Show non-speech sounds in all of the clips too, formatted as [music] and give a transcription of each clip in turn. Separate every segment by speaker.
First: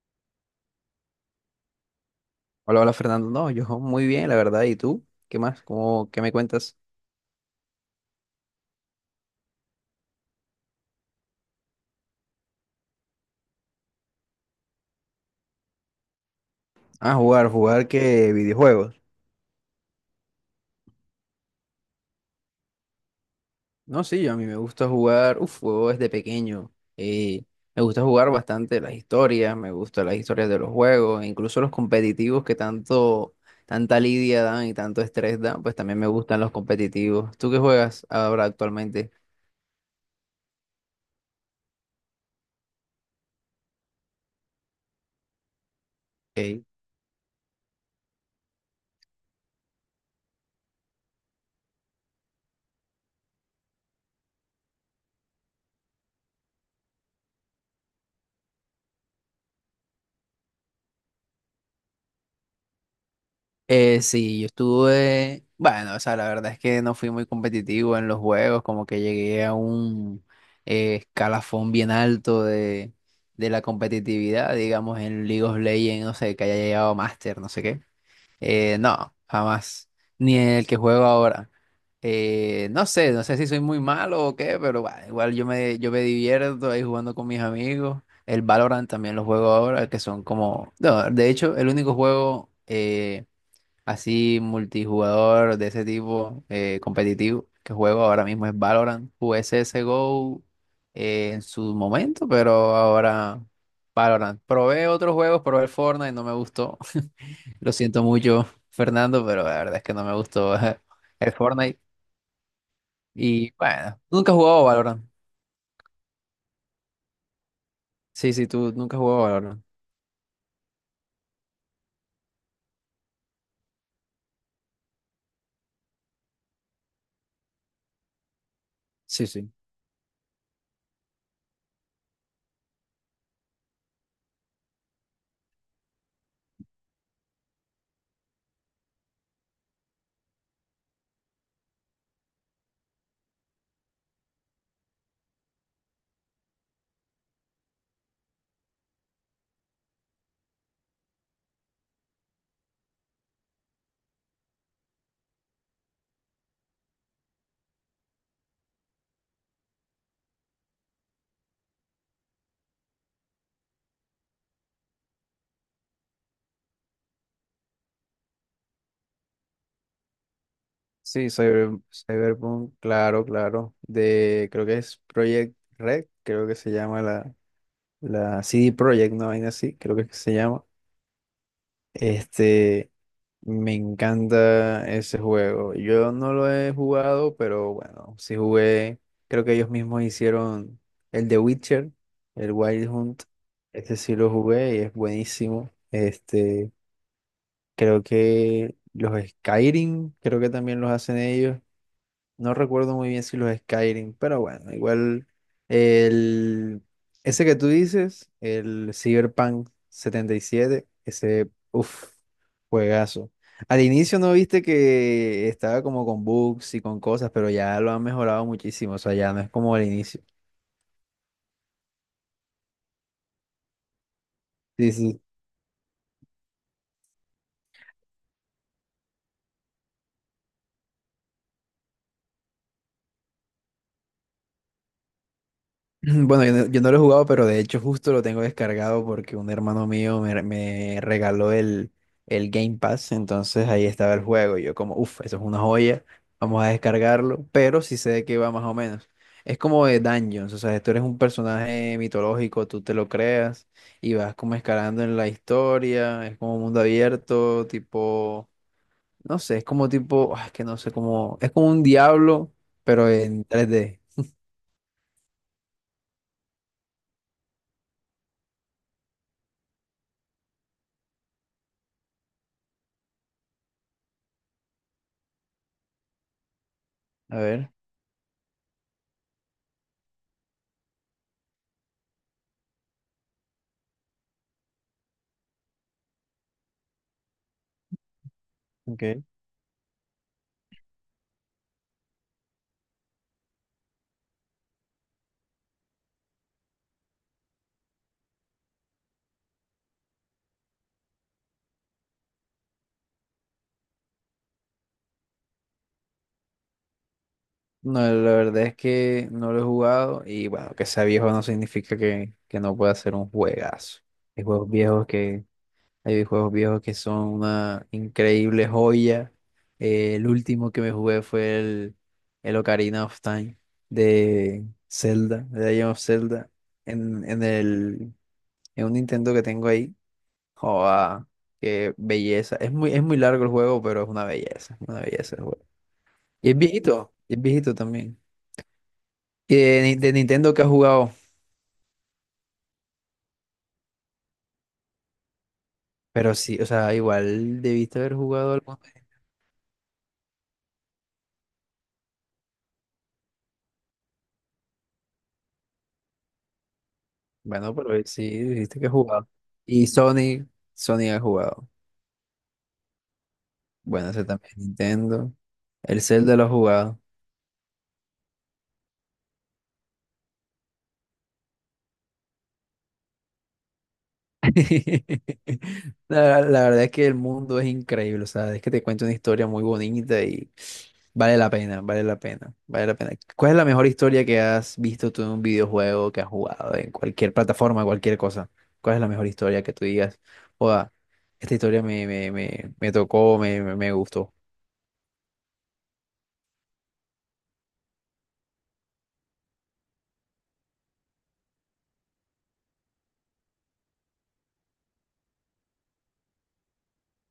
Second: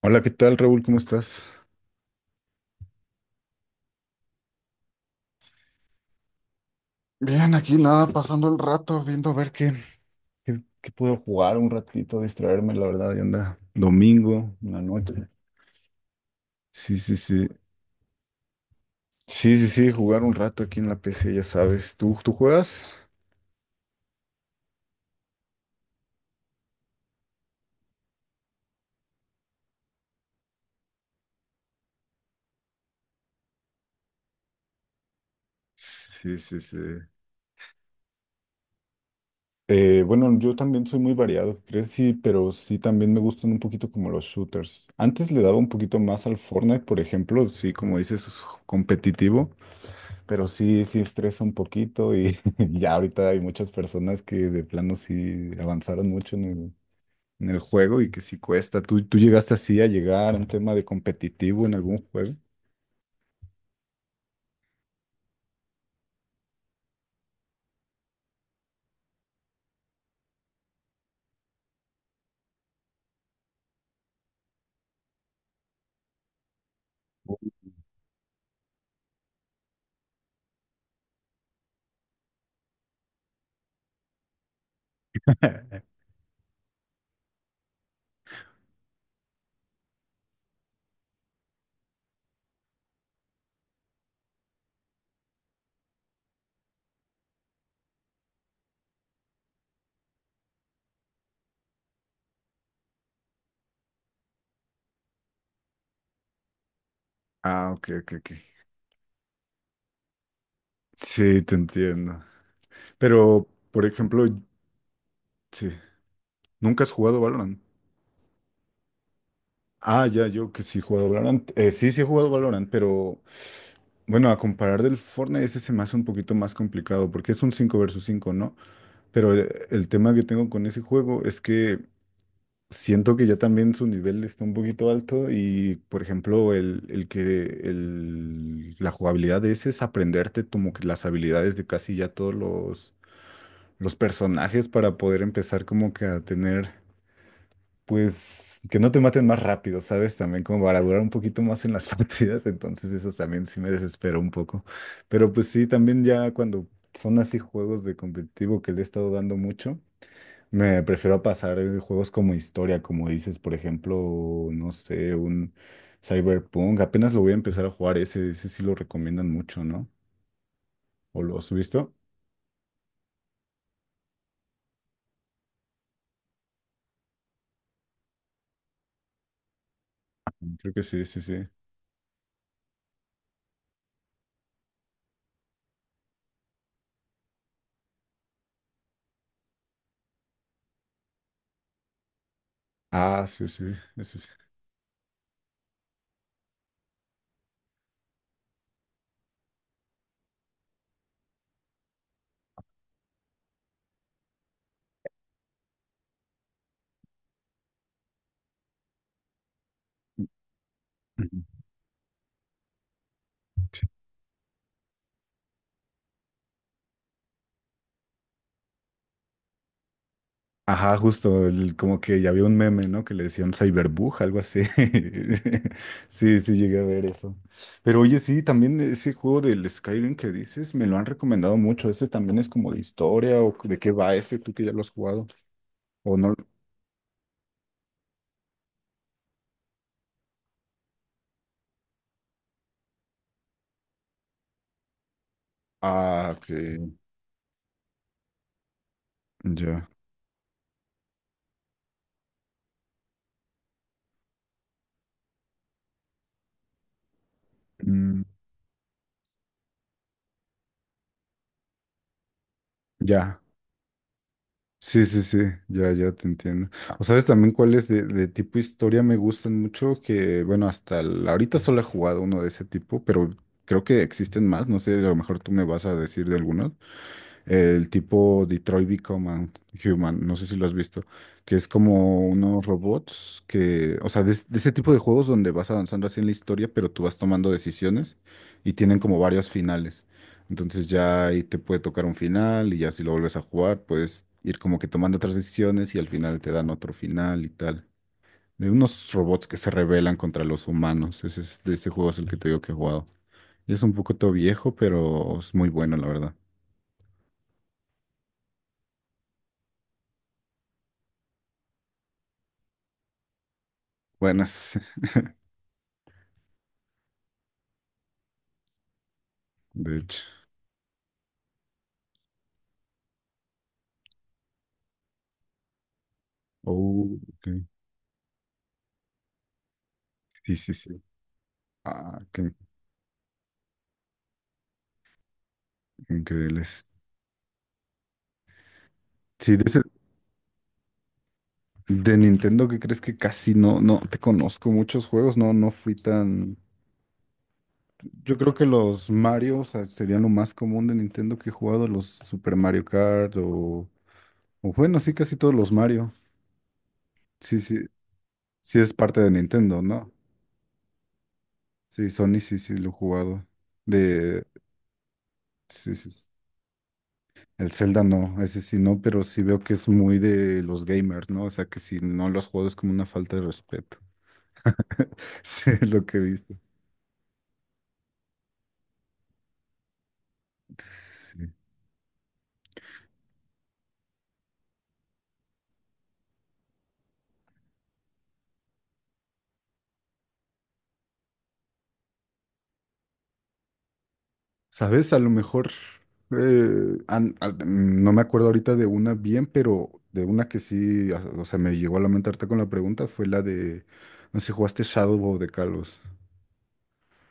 Speaker 1: Hola, ¿qué tal, Raúl? ¿Cómo estás?
Speaker 2: Hola, hola Fernando. No, yo muy bien, la verdad. ¿Y tú? ¿Qué más? ¿Cómo, qué me cuentas?
Speaker 1: Bien, aquí nada, pasando el rato, viendo a ver qué. ¿Qué puedo jugar un ratito, distraerme, la verdad, ya anda domingo, una noche. Sí,
Speaker 2: Ah,
Speaker 1: sí, sí.
Speaker 2: jugar, jugar qué videojuegos.
Speaker 1: Sí, sí, sí, jugar un rato aquí en la PC, ya sabes. ¿Tú juegas?
Speaker 2: No, sí, yo a mí me gusta jugar, uf, juego desde pequeño. eh, Me gusta jugar bastante las historias, me gustan las historias de los juegos, incluso los competitivos que tanto, tanta lidia dan y tanto estrés dan, pues también me
Speaker 1: Sí,
Speaker 2: gustan los
Speaker 1: sí, sí.
Speaker 2: competitivos. ¿Tú qué juegas ahora actualmente?
Speaker 1: Bueno, yo también soy muy variado, ¿crees? Sí, pero sí también me gustan un poquito como los shooters. Antes le daba un poquito más al
Speaker 2: Ok.
Speaker 1: Fortnite, por ejemplo, sí, como dices, competitivo. Pero sí, sí estresa un poquito y [laughs] ya ahorita hay muchas personas que de plano sí avanzaron mucho en el juego y que sí cuesta. ¿Tú llegaste así a llegar a un tema de competitivo en algún juego?
Speaker 2: Sí, yo estuve, bueno, o sea, la verdad es que no fui muy competitivo en los juegos, como que llegué a un escalafón bien alto de la competitividad, digamos, en League of Legends, no sé, que haya llegado a Master, no sé qué. No, jamás, ni en el que juego ahora. No sé, no sé si soy muy malo o qué, pero bah, igual
Speaker 1: [laughs]
Speaker 2: yo me divierto ahí jugando con mis amigos. El Valorant también lo juego ahora, que son como, no, de hecho, el único juego... así multijugador de ese tipo competitivo que juego ahora mismo es Valorant. Jugué CSGO en su momento, pero ahora Valorant. Probé otros juegos, probé el Fortnite, no me gustó. [laughs] Lo
Speaker 1: Ah, ok,
Speaker 2: siento
Speaker 1: ok, ok.
Speaker 2: mucho, Fernando, pero la verdad es que no me gustó [laughs] el
Speaker 1: Sí, te
Speaker 2: Fortnite.
Speaker 1: entiendo. Pero,
Speaker 2: Y
Speaker 1: por
Speaker 2: bueno,
Speaker 1: ejemplo,
Speaker 2: nunca he jugado Valorant.
Speaker 1: sí, ¿nunca has jugado Valorant?
Speaker 2: Sí, sí, tú nunca has jugado Valorant.
Speaker 1: Ah, ya, yo que sí he jugado Valorant. Sí, sí he jugado Valorant, pero bueno, a comparar del Fortnite, ese se me hace un poquito más complicado porque es un 5 versus cinco, ¿no?
Speaker 2: Sí,
Speaker 1: Pero
Speaker 2: sí.
Speaker 1: el tema que tengo con ese juego es que siento que ya también su nivel está un poquito alto y, por ejemplo, la jugabilidad de ese es aprenderte como que las habilidades de casi ya todos los personajes para poder empezar como que a tener, pues, que no te maten más rápido, ¿sabes? También como para durar un poquito más en las [laughs] partidas, entonces eso también sí me desesperó un poco. Pero pues sí, también ya cuando son así juegos de competitivo que le he estado dando mucho. Me prefiero pasar juegos como historia, como dices, por ejemplo, no sé, un Cyberpunk. Apenas lo voy a empezar a jugar ese, ese sí lo recomiendan mucho, ¿no? ¿O
Speaker 2: Sí,
Speaker 1: lo has visto?
Speaker 2: Cyberpunk, claro, claro. De, creo que es Project Red, creo que se llama la CD Projekt, una vaina así, creo que es que se llama.
Speaker 1: Creo que sí, sí, sí.
Speaker 2: Este, me encanta ese juego. Yo no lo he jugado, pero bueno, sí jugué. Creo que ellos mismos hicieron el de Witcher, el Wild Hunt.
Speaker 1: Ah, sí, sí,
Speaker 2: Este sí
Speaker 1: ese sí.
Speaker 2: lo jugué y es buenísimo. Este, creo que los Skyrim, creo que también los hacen ellos. No recuerdo muy bien si los Skyrim, pero bueno, igual el ese que tú dices, el Cyberpunk 77, ese
Speaker 1: Ujú.
Speaker 2: uff, juegazo. Al inicio no viste que estaba como con bugs y con cosas, pero ya lo han mejorado muchísimo, o sea, ya no es como al inicio.
Speaker 1: Ajá, justo, como que ya había un meme, ¿no? Que le decían Cyberbug, algo así.
Speaker 2: Sí, sí.
Speaker 1: [laughs] Sí, sí, llegué a ver eso. Pero oye, sí, también ese juego del Skyrim que dices, me lo han recomendado mucho. Ese también es como de historia o de qué va ese, tú que ya lo has jugado.
Speaker 2: [clears throat]
Speaker 1: ¿O no?
Speaker 2: Bueno, yo no lo he jugado, pero de hecho justo lo tengo descargado porque un hermano mío me regaló el Game Pass, entonces ahí estaba el juego y yo como, uff, eso es una joya,
Speaker 1: Ah, ok,
Speaker 2: vamos a descargarlo, pero sí sé de qué va más o menos. Es como
Speaker 1: ya.
Speaker 2: de Dungeons, o sea, tú eres un personaje mitológico, tú te lo creas y vas como escalando en la historia, es como mundo abierto,
Speaker 1: Mm,
Speaker 2: tipo, no sé, es como tipo, ah, es que no sé cómo, es como un diablo, pero
Speaker 1: ya.
Speaker 2: en 3D.
Speaker 1: Sí, sí, sí, ya, ya te entiendo. O sabes también cuáles de tipo historia me gustan mucho, que bueno, ahorita solo he jugado uno de ese tipo, pero creo que existen más, no sé, a lo mejor tú me vas a decir de algunos.
Speaker 2: A ver.
Speaker 1: El tipo Detroit Become a Human, no sé si lo has visto, que es como unos robots que, o sea, de ese tipo de juegos donde vas avanzando así en la historia, pero tú vas tomando decisiones y tienen como
Speaker 2: Ok.
Speaker 1: varios finales. Entonces ya ahí te puede tocar un final y ya si lo vuelves a jugar, puedes ir como que tomando otras decisiones y al final te dan otro final y tal. De unos robots que se rebelan contra los humanos. Ese es, de ese juego es el que te digo que he jugado. Es un poco todo viejo, pero es muy bueno, la verdad.
Speaker 2: No, la verdad es que no lo he jugado y bueno, que sea viejo no significa que no pueda ser un juegazo. Hay juegos
Speaker 1: Buenas,
Speaker 2: viejos que, hay juegos viejos que son una increíble joya.
Speaker 1: [laughs] de hecho.
Speaker 2: El último que me jugué fue el Ocarina of Time de Zelda, de Legend of Zelda,
Speaker 1: Oh,
Speaker 2: en, en
Speaker 1: ok.
Speaker 2: el, en un Nintendo que tengo ahí.
Speaker 1: Sí, sí, sí.
Speaker 2: Joda, qué
Speaker 1: Ah, qué
Speaker 2: belleza. Es muy largo el juego, pero es una belleza el juego.
Speaker 1: increíbles.
Speaker 2: Y es viejito también. Y
Speaker 1: Sí, de, ese-
Speaker 2: de, Ni- De Nintendo que has jugado.
Speaker 1: de Nintendo, ¿qué crees que casi no, no te conozco muchos juegos? No, no fui
Speaker 2: Pero
Speaker 1: tan.
Speaker 2: sí, o sea, igual debiste haber
Speaker 1: Yo
Speaker 2: jugado
Speaker 1: creo que
Speaker 2: algo.
Speaker 1: los Mario, o sea, serían lo más común de Nintendo que he jugado, los Super Mario Kart o bueno, sí, casi todos los Mario. Sí,
Speaker 2: Bueno,
Speaker 1: sí,
Speaker 2: pero sí, dijiste
Speaker 1: sí
Speaker 2: que has
Speaker 1: es parte
Speaker 2: jugado.
Speaker 1: de Nintendo,
Speaker 2: Y
Speaker 1: ¿no?
Speaker 2: Sony, Sony ha jugado.
Speaker 1: Sí, Sony, sí, sí, lo he jugado.
Speaker 2: Bueno, ese
Speaker 1: De,
Speaker 2: también, Nintendo.
Speaker 1: sí,
Speaker 2: El
Speaker 1: sí, sí.
Speaker 2: Zelda lo ha jugado.
Speaker 1: El Zelda no, ese sí no, pero sí veo que es muy de los gamers, ¿no? O sea, que si no los juego es como una falta de respeto. [laughs]
Speaker 2: [laughs]
Speaker 1: Sí, es lo que he
Speaker 2: La,
Speaker 1: visto.
Speaker 2: la verdad es que el mundo es increíble, o sea, es que te cuento una historia muy bonita y vale la
Speaker 1: Sí.
Speaker 2: pena, vale la pena, vale la pena. ¿Cuál es la mejor historia que has visto tú en un videojuego, que has jugado en cualquier plataforma, cualquier cosa? ¿Cuál es la mejor historia que tú digas? Oda, esta historia me tocó, me gustó.
Speaker 1: ¿Sabes? A lo mejor, no me acuerdo ahorita de una bien, pero de una que sí, o sea, me llegó a lamentarte con la pregunta, fue la de, no sé si jugaste Shadow of the Colossus.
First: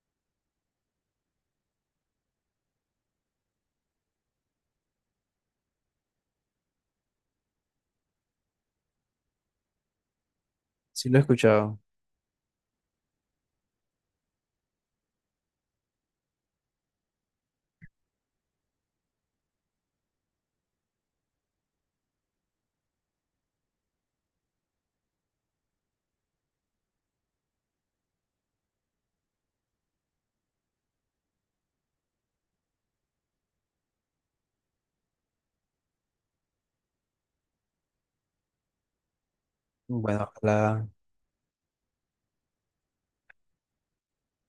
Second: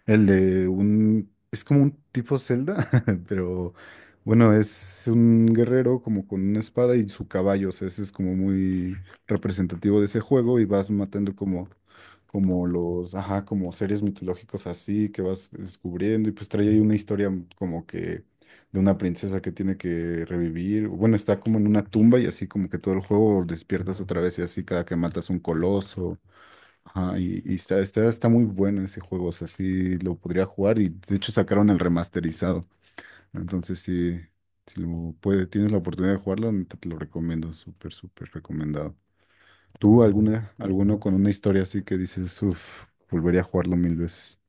Speaker 1: El de un... Es como un tipo Zelda, [laughs] pero bueno, es un guerrero como con una espada y su caballo. O sea, eso es como muy representativo de ese juego y vas
Speaker 2: Sí lo he
Speaker 1: matando como,
Speaker 2: escuchado.
Speaker 1: como los, ajá, como seres mitológicos así que vas descubriendo y pues trae ahí una historia como que de una princesa que tiene que revivir. Bueno, está como en una tumba y así como que todo el juego despiertas otra vez y así cada que matas un coloso. Ajá, y está muy bueno ese juego, o sea, sí lo podría jugar y de hecho sacaron el remasterizado. Entonces, sí, si lo puede, tienes la oportunidad de jugarlo, neta te lo recomiendo, súper, súper recomendado. ¿Tú
Speaker 2: Bueno,
Speaker 1: alguna,
Speaker 2: ojalá.
Speaker 1: alguno con una historia así que dices, uff, volvería a jugarlo mil veces?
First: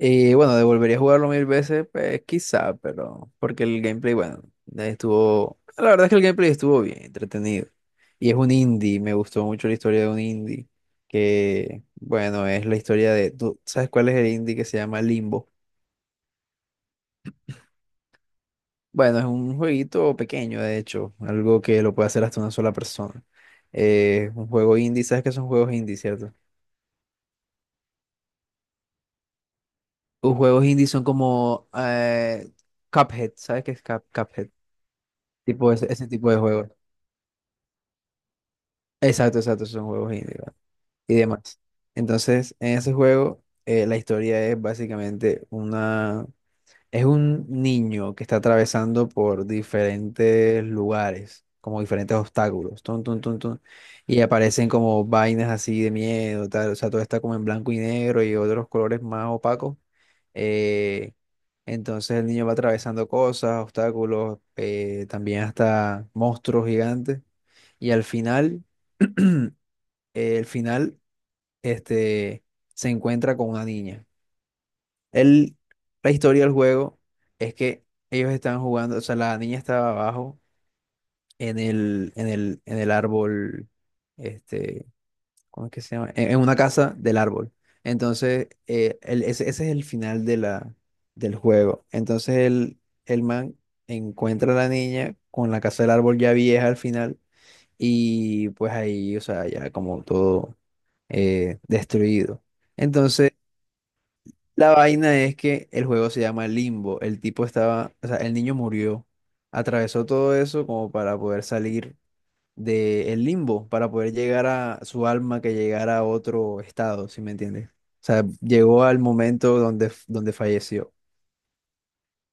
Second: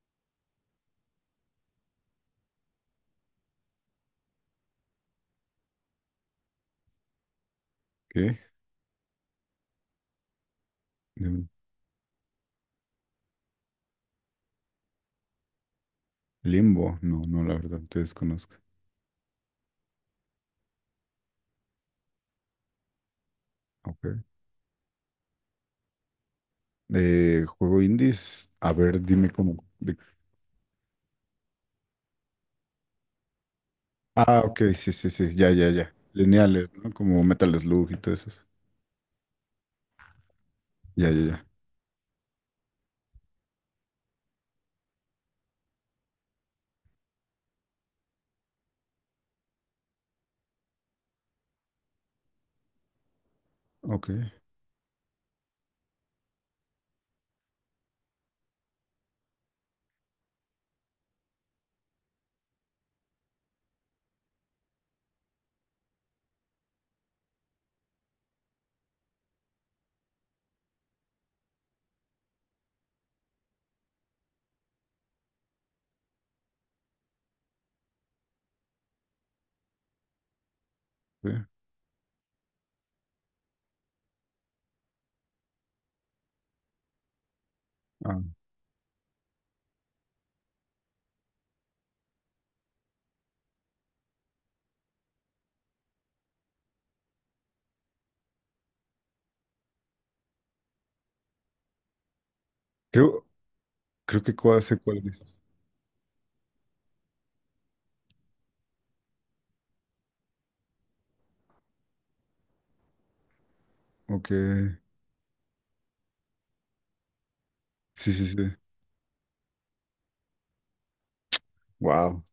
Speaker 2: Y bueno, devolvería a jugarlo mil veces, pues quizá, pero porque el gameplay, bueno, estuvo, la verdad es que el gameplay estuvo bien, entretenido. Y es
Speaker 1: ¿Qué?
Speaker 2: un indie, me gustó mucho la historia de un indie,
Speaker 1: Mm,
Speaker 2: que bueno, es la historia de, ¿tú sabes cuál es el indie que se llama Limbo?
Speaker 1: Limbo, no, no, la verdad, te desconozco.
Speaker 2: Bueno, es un jueguito pequeño, de hecho, algo que lo puede hacer hasta una sola persona.
Speaker 1: Ok.
Speaker 2: Un juego indie, ¿sabes qué son juegos indie, cierto?
Speaker 1: Juego indies, a ver, dime cómo.
Speaker 2: Los juegos indie son como Cuphead, ¿sabes qué es
Speaker 1: Ah,
Speaker 2: Cuphead?
Speaker 1: ok, sí, sí, sí, ya, ya,
Speaker 2: Tipo ese,
Speaker 1: ya.
Speaker 2: ese tipo de
Speaker 1: Lineales,
Speaker 2: juegos.
Speaker 1: ¿no? Como Metal Slug y todo eso.
Speaker 2: Exacto, exacto, son juegos indie, ¿verdad?
Speaker 1: Ya,
Speaker 2: Y
Speaker 1: ya, ya.
Speaker 2: demás. Entonces, en ese juego, la historia es básicamente una... Es un niño que está atravesando por diferentes lugares, como diferentes obstáculos, tun, tun, tun, tun,
Speaker 1: Ok,
Speaker 2: y aparecen como vainas así de miedo, tal, o sea, todo está como en blanco y negro y otros colores más opacos. eh, entonces el niño va atravesando cosas, obstáculos, también hasta monstruos gigantes, y al final... [clears throat] El final, este, se encuentra con una niña. Él, la historia del juego es que ellos estaban jugando, o sea, la niña estaba abajo
Speaker 1: sí.
Speaker 2: en el árbol, este, ¿cómo es que se llama? En una casa del árbol.
Speaker 1: Ah,
Speaker 2: Entonces, ese, ese es el final de la, del juego. Entonces, el man encuentra a la niña con la casa del árbol ya vieja al final y pues ahí, o sea, ya como todo destruido.
Speaker 1: creo,
Speaker 2: Entonces,
Speaker 1: creo que cuál
Speaker 2: la
Speaker 1: sé cuál
Speaker 2: vaina es
Speaker 1: dices.
Speaker 2: que el juego se llama Limbo. El tipo estaba, o sea, el niño murió, atravesó todo eso como para poder salir del limbo, para poder
Speaker 1: Ok,
Speaker 2: llegar a su alma que llegara a otro estado, ¿si me entiendes? O
Speaker 1: sí,
Speaker 2: sea,
Speaker 1: sí, sí.
Speaker 2: llegó al momento donde, donde falleció.
Speaker 1: Wow,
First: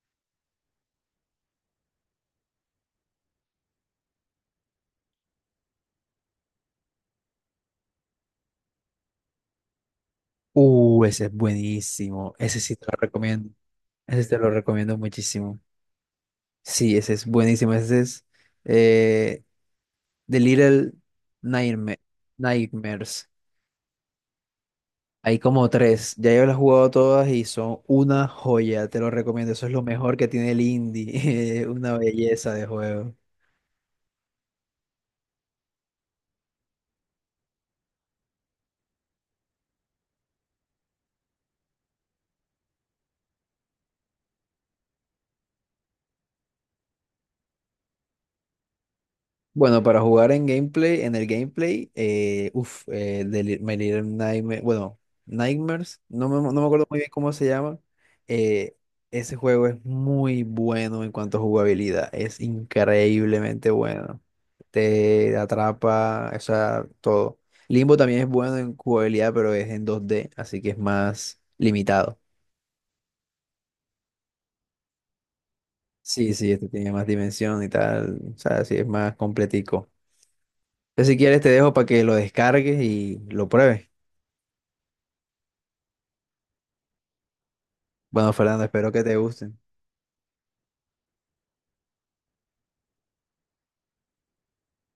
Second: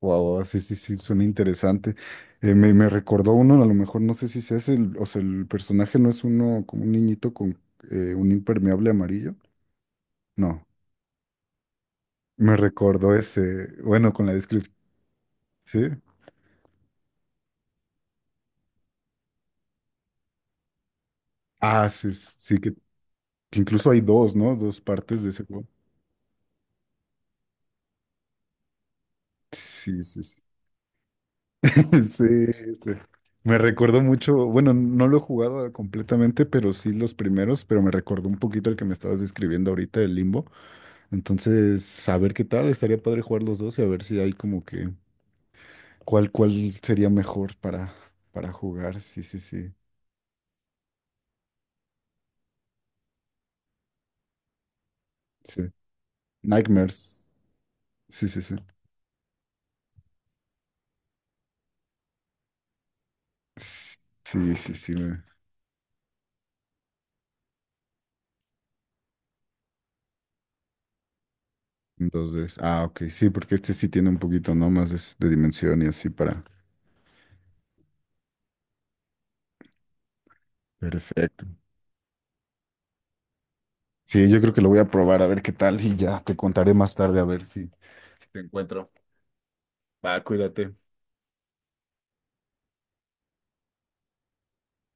Speaker 1: wow, sí, sí, sí, suena interesante. Me recordó uno, a lo mejor no sé si es el, o sea, el personaje no es uno como un niñito con un impermeable amarillo. No,
Speaker 2: Ese es buenísimo.
Speaker 1: me
Speaker 2: Ese sí te lo
Speaker 1: recordó
Speaker 2: recomiendo.
Speaker 1: ese, bueno,
Speaker 2: Ese
Speaker 1: con
Speaker 2: sí
Speaker 1: la
Speaker 2: te lo
Speaker 1: descripción,
Speaker 2: recomiendo muchísimo.
Speaker 1: sí.
Speaker 2: Sí, ese es buenísimo. Ese es. eh, The Little
Speaker 1: Ah,
Speaker 2: Nightma-
Speaker 1: sí, sí,
Speaker 2: Nightmares.
Speaker 1: que incluso hay dos, ¿no? Dos partes de
Speaker 2: Hay
Speaker 1: ese juego.
Speaker 2: como tres. Ya yo las he jugado todas y son una joya. Te lo recomiendo. Eso es lo
Speaker 1: Sí,
Speaker 2: mejor
Speaker 1: sí,
Speaker 2: que
Speaker 1: sí.
Speaker 2: tiene el indie. [laughs] Una
Speaker 1: [laughs] Sí,
Speaker 2: belleza de
Speaker 1: sí.
Speaker 2: juego.
Speaker 1: Me recuerdo mucho, bueno, no lo he jugado completamente, pero sí los primeros, pero me recordó un poquito el que me estabas describiendo ahorita, el Limbo. Entonces, a ver qué tal, estaría padre jugar los dos y a ver si hay como que cuál, cuál sería mejor para jugar. Sí, sí, sí,
Speaker 2: Bueno, para jugar en gameplay, en el gameplay, de My Little bueno,
Speaker 1: sí.
Speaker 2: Nightmares, no me acuerdo muy bien
Speaker 1: Nightmares.
Speaker 2: cómo se llama.
Speaker 1: Sí, sí, sí.
Speaker 2: eh, Ese juego es muy bueno en cuanto a jugabilidad, es increíblemente
Speaker 1: S-
Speaker 2: bueno.
Speaker 1: Sí, sí, sí. me-
Speaker 2: Te atrapa, o sea, todo. Limbo también es bueno en jugabilidad, pero es en 2D, así que es más limitado.
Speaker 1: Dos veces. Ah, ok, sí, porque este sí tiene un poquito, ¿no? Más de dimensión y así
Speaker 2: Sí,
Speaker 1: para...
Speaker 2: sí, este tiene más dimensión y tal, o sea, sí, es más completico. Entonces, si quieres, te
Speaker 1: Perfecto.
Speaker 2: dejo para que lo descargues y lo pruebes.
Speaker 1: Sí, yo creo que lo voy a probar a ver qué tal y ya te contaré más tarde a ver si, si
Speaker 2: Bueno,
Speaker 1: te
Speaker 2: Fernando,
Speaker 1: encuentro.
Speaker 2: espero que te gusten.
Speaker 1: Va, cuídate.